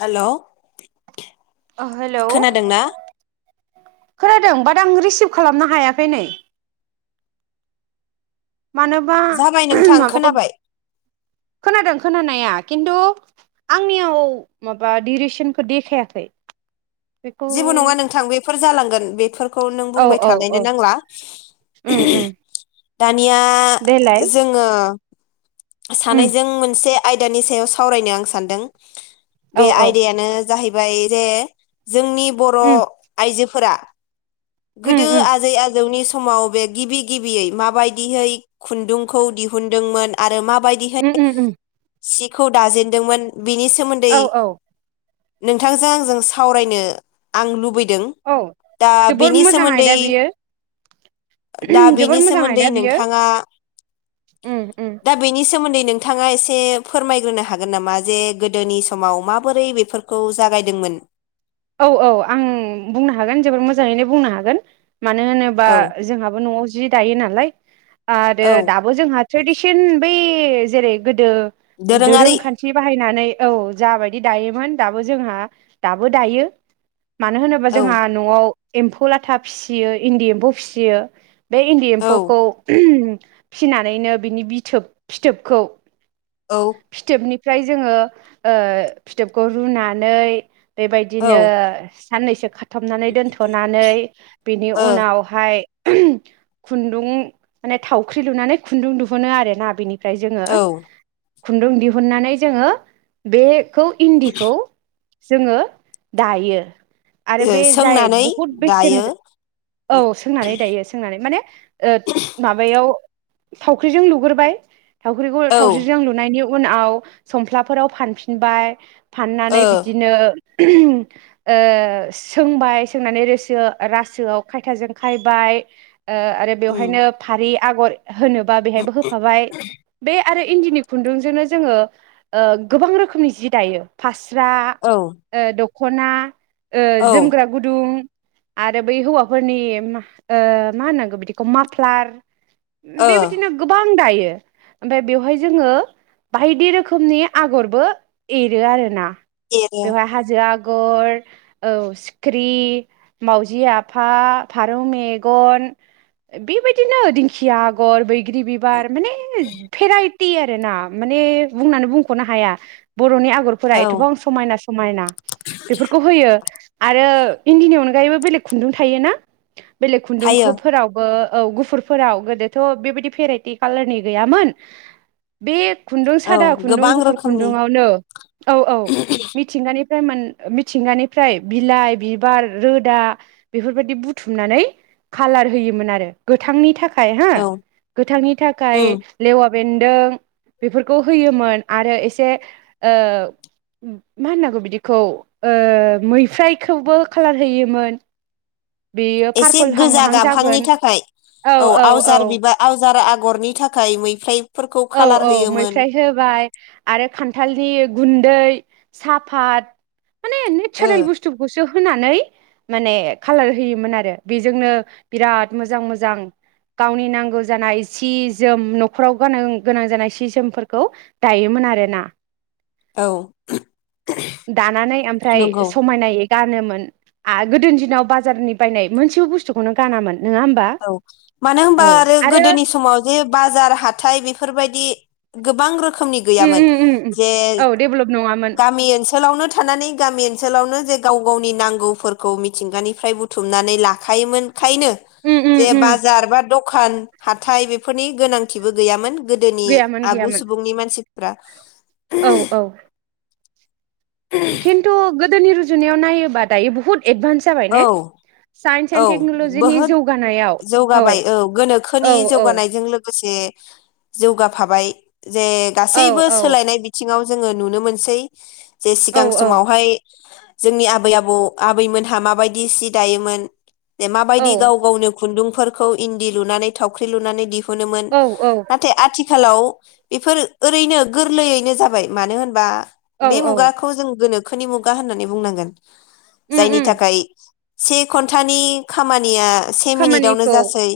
हेल' ओ हेल' खोनादों बाथ आं रि [inaudible] मानोबा जाबाय नोंथां माबाखौ खोनाबाय खोनादों खोनानाया खिन्थु आंनियाव माबा दिउरिसनखौ देखायाखै बेखौ जेबो नङा नोंथां फोर जालांगोन बेफोर खौ औ औ बुंबायथालायनो औ नांला उम उम दानिया देलाय जों उम सानैजों मोनसे आयदानि सायाव सावरायनो आं सानदों औ बे औ आयदायानो जाहैबाय रे जोंनि बर' उम आइजोफोरा उम गोदो उम आजै आजौनि स समाव बे गिबि गिबियै माबादिहै खुनदुंखौ दिहुनदोंमोन आरो मा उ उ उ सिखौ दाजेनदोंमोन बिनि सोमोन्दै औ औ नोंथांजों औ दा जोबोर बेनि मोजां सोमोन्दै आयदा बियो दा बेनि जोबोर मोजां सोमोन्दै आयदा बियो नोंथाङा बे सोमोन्दै नोंथाङा एसे फोरमायग्रोनो हागोन नामा जे गोदोनि समाव माबोरै बेफोरखौ जागायदोंमोन? औ औ आं बुंनो हागोन जोबोद मोजाङैनो बुंनो हागोन। मानो होनोबा औ जोंहाबो न'आव जि दायो नालाय आरो औ दाबो जोंहा ट्रेडिसन बै जेरै गोदो दोरोङारि दोरोंखान्थि बाहायनानै औ जाबायदि दायोमोन दाबो जोंहा दाबो दांयो मानो होनोबा औ जोंहा न'आव एम्फौ लाथा फिसियो इन्दि एम्फौ फिसियो बे इन्दि औ एम्फौखौ फिनानैनो बिनि बिथोब फिथोबखौ औ फिथोबनि फ्राय जोंङो फिथोबखौ रुनानै औ ओ बेबायदिनो साननैसो खा थाबनानै दोनथ'नानै बिनि औ उनावहाय खुन्दुं माने थावख्रि लुनानै खुन्दुं दिुहुनो आरोना बेनि ओमफ्राय जोंङो ओ खुन्दुं दिहुननानै जोंङो बे खौ इन्दिखौ जोंङो दायो आरो बे जाय सोंनानै बहुद बेसेन दायो औ सोंनानै दायो सोंनानै माने ओ माबायाव थावख्रिजों लुग्रोबाय थावख्रिखौ औ थावस्रि लुनायनि उनाव समफ्लाफोराव फानफिनबाय ओ फाननानै बिदिनो [unintelligible] ओ सोंबाय सोंनानै रोसो रासोआव खायथाजों खायबाय आरो उम बेवहायनो फारि आगर होनोबा बेहायबो होफाबाय बे आरो इन्दिनि खुन्दुंजोंनो जोङो ओ गोबां रोखोमनि जि दायो फास स्रा औ ओ दख ख'ना ओ औ जोमग्रा गुदुं आरो बै हौवाफोरनि ओ मा होनांगौ बिदिखौ माफ्लार ओ बेबायदिनो गोबां दायो ओमफाय बेवहाय जोङो बायदि रोखोमनि आगरबो एरो आरोना एरो बेवहाय हाजो आग आगर औ सिख्रि मावजि आफा फारौ मेगन बेबायदिनो दिंखिया आगर बै ग्रि बिबार माने भेराइ ति आरो ना माने बुंनानै बुंख'नो हाया बर'नि आगरफोरा औ एथबां समायना समायना बेफोरखौ होयो आरो इन्दिनि अनगायैबो बेलेग खुन्दुं थायोना बेलेग थायो खुन्दुंखौफोरावबो औ गुफुरफोराव गोदोथ' बेबायदि भेराइटि कालारनि गैयामोन बे खुन्दुं औ सादा खुन्दुं गोबां गुफुर रोखोमनि खुन्दुंआवनो औ औ मिथिंगानि मोन मिथिंगानिफ्राय बिलाइ बिबार रोदा बेफोरबायदि बुथुमनानै खालार होयोमोन आरो गोथांनि थाखाय हो औ गोथांनि थाखाय उम लेवा बेदों बेफोरखौ होयोमोन आरो एसे ओ मा होनांगौ बिदिखौ मैफ्रायखौबो खालार होयोमोन बेयो एसे पारपोल हां गोजा माहां गाबहांनि जागोन थाखाय औ आवजार बिबार आवजारा आग आगरनि थाखाय मैफ्राय औ औ मैफ्राय होबाय आरो खान्थालनि गुन्दै साफात माने ओ नेचारेल बस्थु ब [unintelligible] होनानै माने कालार होयोमोन आरो बेजोंनो बिराद मोजां मोजां गावनि नांगौ जानाय सि जोम न'खराव गान गोनां जानाय सि जोमफोरखौ दायोमोन आरोना औ दानानै ओमफ्राय नंगौ समायनाय गानोमोन गोदोनि दिनाव बाजारनि बायनाय मोनसेबो बुस्थुखौनो गानामोन नङा होमबा औ मानो होनबा आरो गोदोनि समाव जे बाजार हाथाय बेफोरबायदि [unintelligible] गोबां रोखोम नि उम गैयामोन उम उम जे औ डेभेलप नङामोन गामि ओनोलावनो थानानै गामि ओनसोलावनो जे गाव गावनि नांगौफोरखौ मिथिंगानिफ्राय बुथुमनानै लाखायोमोन खायनो उम उम उम बाजार बा दखान हाथाय बेफोरनि गोनांथिबो गैयामोन गोदोनि गैयामोन आगु गैयामोन सुबुंनि मानसि [unintelligible] फ्रा खिनथु गो गोदोनि रुजुनायाव नायोबा दायो बुहुत एडभान्स जाबाय औ ने साइन्स औ एन्ड टेक्न'लजिनि बहुद जौगानायाव जौगाबाय औ गोनोखोनि औ औ जौगानायजों लोगोसे जौगाफाबाय जे औ गासैबो औ सोलायनाय बिथिङाव जोङो नुनो मोनसै जे औ सिगां समावहाय जोंनि आबै आबौ आबैमोनहा मा मा बायदि सि दायोमोन मा औ बायदि गाव गावनो खुन्दुंफोरखौ इन्दि लुनानै थावख्रि लुनानै दिहुन मोनोमोन औ नाथाय आथिखालाव बेफोर ओरैनो गो रलैयैनो जाबाय मानो होनबा औ बे औ मुगाखौ जों गोनो खोनि मुगा होननानै बुंनांगोन उम जायनि उम थाखाय से घन्टानि खामानिया से मिनिटावनो खामानिखौ जासै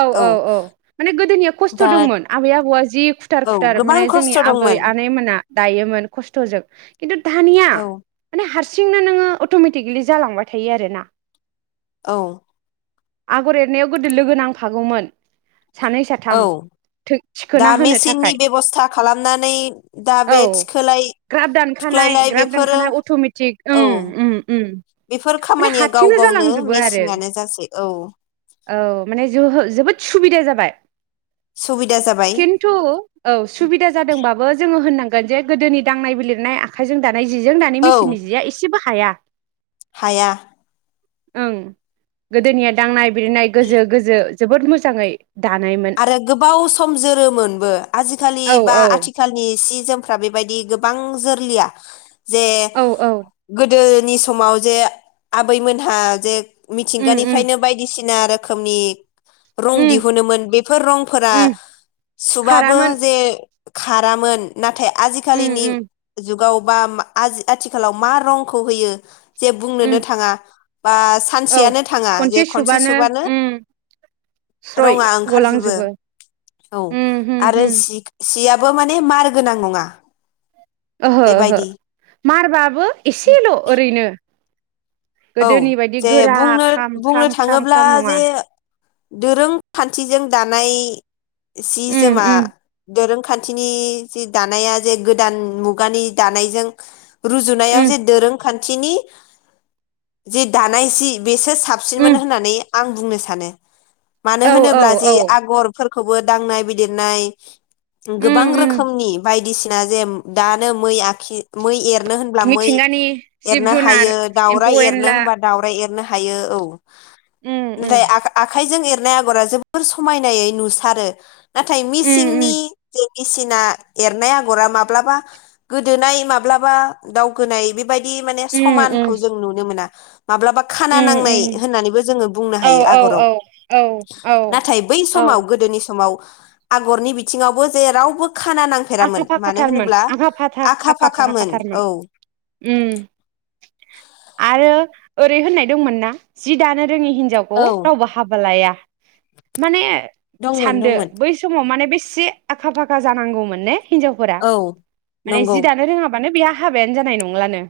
औ औ औ माने गोदोनिया खस्थ' दा दंमोन आबै आबौआ जि खुथार औ खुथार गोबां माने जोंनि खस्थ' आबै दंमोन आनैमोना दायोमोन खस्थ'जों खिन्थु दानिया औ माने हारसिंनो नोङो अट'मेटिकेलि जालांबाय थायो आरोना औ आगर एरनायाव गोदो लोगो नांफागौमोन सानै औ साथाम दा थिखोना होनो मेसिननि थाखाय बेब'स्था खालामनानै दा औ बे थिखोलाय ग्राब दानखानाय थुख्लायलाय ग्राब बेफोरो दानखानाय अट'मेटिक औ ओं उम उम बेफोर माने खामानिया गाव हारसिंनो गावनो जालांजोबो आरो मेसिनानो जासै औ औ माने जोबोद सुबिदा जाबाय बाय सुबिदा जाबाय [inaudible] खिन्थु औ सुबिदा जादोंबाबो जोङो होननां जे गोदोनि दांनाय बिलिरनाय आखाइजों दा नाय जिजों दानि औ मेचननि जिया एसेबो हाया हाया ओं गोदोनिया दांनाय बिरनाय गोजो गोजो जोबोद मोजाङै दानायमोन आरो गोबाव सम जोरोमोनबो आजिखालि औ बा औ आथिखालनि सि जोमफ्रा बेबायदि गोबां जोरलिया। जे औ औ गोद दोनि समाव जे आबैमोनहा जे उम उम मिथिंगानिफ्रायनो बायदिसि ना रोखोमनि रं उम दिहुनोमोन बे बेफोर रंफोरा उम सुबाबो खारामोन जे खारामोन नाथाय उम आजिखालिनि उम जुग गावबा आजि-आथिखालाव मा रंखौ होयो? जे उम बुंनोनो थाङा बा औ सानसेयानो थाङा जे खनसे सुबानो [inaudible] स्रय रङा ओंखार जोबो, गलांजोबो औ उम होम आरो होम सि सिया बुबा माने मार गोनां नङा। ओहो ओहो बेबायदि मारबाबो एसेल' ओरैनो औ गोदोनि बायदि जे गोरा बुंनो ख्राम बुंनो ख्राम ख्राम थाङोब्ला ख्राम नङा जे दोरोंखान्थिजों दानाय सि उम जोमा उम दोरों खान्थिनि जि दानाया जे गोदान मुगानि दानायजों रुजुनायाव उम जे दोरोंखान थिनि जि दानाय सि बेसो साबसिनमोन उम होननानै आं बुंनो सानो। मानो औ औ होनोब्ला जे औ आगरफोर खौबो दांनाय बिलिरनाय उम गोबां उम रोखोमनि बाय दिसिना जेम दानो मै आखि मै एरनो होनब्ला मै मिथिंगानि जिब एरनो जुनार हायो दाउ एम्फौ एरनो एनला होनबा दावराय एरनो हायो औ। उम उम नाथाय आ-आखाइजों एर नाय आगरा जोबोर समायनायै नुसारो। नाथाय उम उम मिसिंनि मिसिना एरनाय आगरा माब्लाबा गोदोनाय माब्लाबा दावखोनाय बेबाय दि माने उम उम समानखौ नुनो मोना। माब्लाबा खाना नांनाय उम उम होननानैबो जोङो बुंनो औ हायो औ आगराव। औ औ औ नाथाय बै समाव औ गोदोनि समाव आगरनि बिथिङावबो जे रावबो खाना आखा नांफेरामोन मानो फाखाथारमोन होनोब्ला आखा फाखा आखा फाखामोन फाखाथारमोन औ। उम आरो ओरै होननाय दंमोन ना जि दानो रोङि हिनजावखौ औ रावबो हाबा लाया। माने दंमोन सानदो दंमोन बै समाव माने बेस से आखा फाखा जानांगौमोन ने हिनजावफोरा औ माने नंगौ जि दानो रोङा माने बेया हाबायानो जानाय नंलानो।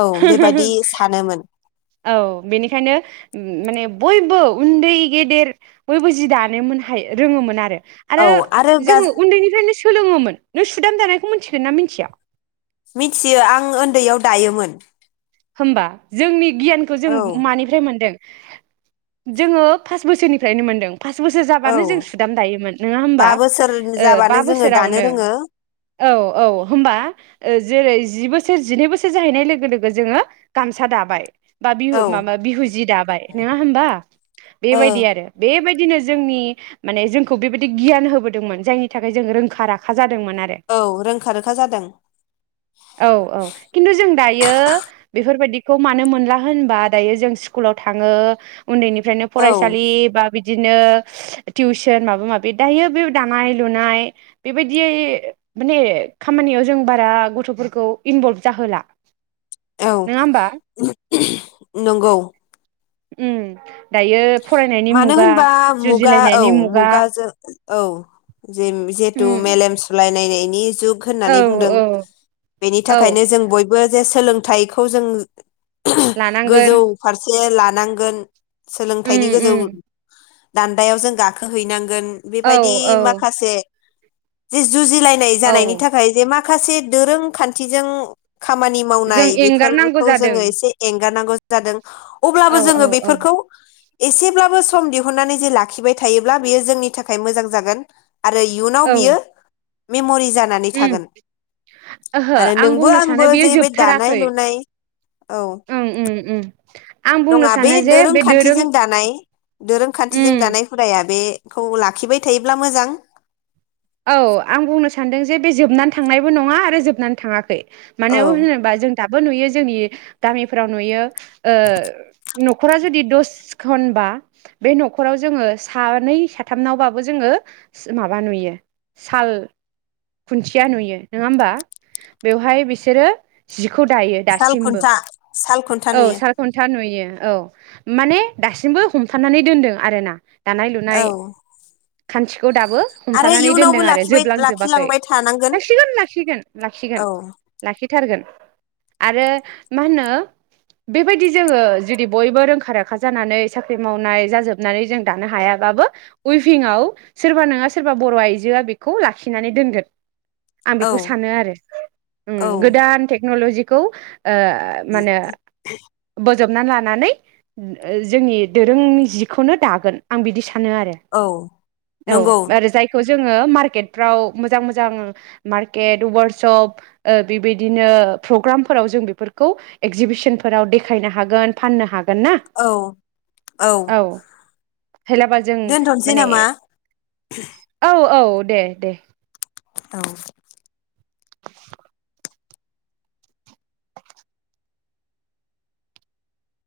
औ बेबायदि सानोमोन। औ बेनिखायनो उम माने बयबो उन्दै गेदेर बयबो जि दानोमोन हाय रोङोमोन आरो औ आरो गाज जोङो उन्दैनिफ्रायनो सोलोङोमोन। नों सुदाम दानायखौ मोनथिगोना मिनथिया? मिथियो आं ओन्दैयाव दायोमोन। होमबा जोंनि गियानखौ जों औ मानिफ्राय मोनदों? जोङो फास बोसोरनिफ्रायनो मोनदों। फास बोसोर औ जाबानो जों सुदाम दायोमोन। नोङा बा होमबा? बोसोर ओ बा जाबानो जोङो दानो बोसोरावनो रोङो औ औ। होमबा ओ जेरै जि बोसोर जिनै बोसोर जाहैनाय लोगो लोगो जोङो गामसा दाबाय बा बिहु औ माबा बिहु जि दाबाय नोङा होमबा ओ बेबायदि आरो बेबायद दिनो जोंनि माने जोंखौ बेबायदि गियान होबोदोंमोन जायनि थाखाय जोंङो रोंखा राखा जाद मोन आरो। औ रोंखा रोखा जादों औ औ किन्टु जों दायो बेफोरबायदिखौ मानो मोनला होनबा दायो जों स्कुलाव थाङो उन्दैनिफ्रायनो औ फरायसालि बा बिद दिनो टिउसन माबा माबि दायो बे दानाय लुनाय बेबायदियै ए माने खामानियाव जों बारा गथ'फोरखौ इनभल्ब जाहोला। औ नङा होमबा नंगौ उम दायो फरायनायनि मानो मुगा होनबा मुगा औ जुजिलायनायनि मुगा मुगाजों औ जेम जेतु उम मेलेम सुलाय नायनायनि जुग औ होननानै बुंदों बेनि औ थाखायनो जों बयबो जे सोलोंथाइखौ जों ओ गोजौ लानांगोन फारसे लानांगोन सोलों उम गोजौ उम दान्दायाव जों गाखोहैनां गोन औ बेबायदि औ माखासे [unintelligible] जुजिलायनाय जानायनि औ थाखाय जे माख खासे दोरों खान्थिजों खामानि जों मावनाय एंगारनांगौ बेफोरखौ जादों जोङो एसे एंगारनांगौ जादों अब्लाबो औ जोङो औ औ बेफोरखौ एसेब्लाबो सम दिहुननानै जे लाखिबाय थायोब्ला बेयो जोंनि थाखाय मोजां जागोन। आरो इयुनाव औ बियो मेम'रि जानानै उम थागोन ओहो आरो आं नोंबो बुंनो आंबो सानो बेयो जे बे दानाय जोबथाराखै लुनाय औ उम उम उम। आं बुंनो नङा बे सानो जे बे दोरों दोरोंखान्थिजों दानाय दोरोंखान्थिजों उम दानाय हुदाया बे खौ लाखिबाय थायोब्ला मोजां। औ आं बुंनो सानदों जे बे जोबनानै थांनायबो नङा आरो जोबनानै थाङाखै। औ मानो होनोबा जों दा बो नुयो जोंनि गामिफोराव नुयो ओ न'खरा जुदि दस खनबा बे न'खराव जोङो सानै साथामनावबाबो जोङो माबा नुयो साल खुन्थिया नुयो नङा होमबा बेवहाय बिसोरो जि खौ दायो साल दासिमबो। खुन्था साल खुन्था औ नुयो सारखुन्था नुयो। औ माने दासिमबो हमथानानै दोनदों आरो ना। दानाय लुनाय औ खान्थि खौ दाबो आरो हमथानानै इयुनावबो दोनदों आरो लाखिबाय जोबलांजोबाखै लाखिलांबाय थानांगोन लाखिगोन लाखिगोन लाखिगोन औ लाखि थारगोन आरो मा होनो बेबायदि जोङो जुदि बयबो रोंखा राखा जानानै साख्रि मावनाय जाजोबनानै जों दानो हायाबाबो उइभिंआव सोरबा नोङा सोरबा बर' आइजोआ बेखौ लाखिनानै दोनगोन। आं औ बेखौ सानो आरो उम औ गोदान टेक्न'लजि। खौ ओ मानो [unintelligible] फोजबनानै लानानै जोंनि दोरोंनि जिखौनो दागोन आं बिदि सानो। सानो आरो औ औ नंगौ आरो जायखौ जोङो मार्केतफोराव मोजां मोजां मार्केट वारकसप ओ बिबायदिनो प्रग्रामफोराव जों बेफोरखौ एक्जिबिस नफोराव देखायनो हागोन फाननो हा गोन ना? औ औ हेलाबा जों दोनथ'नोसै माने नामा औ औ। दे दे औ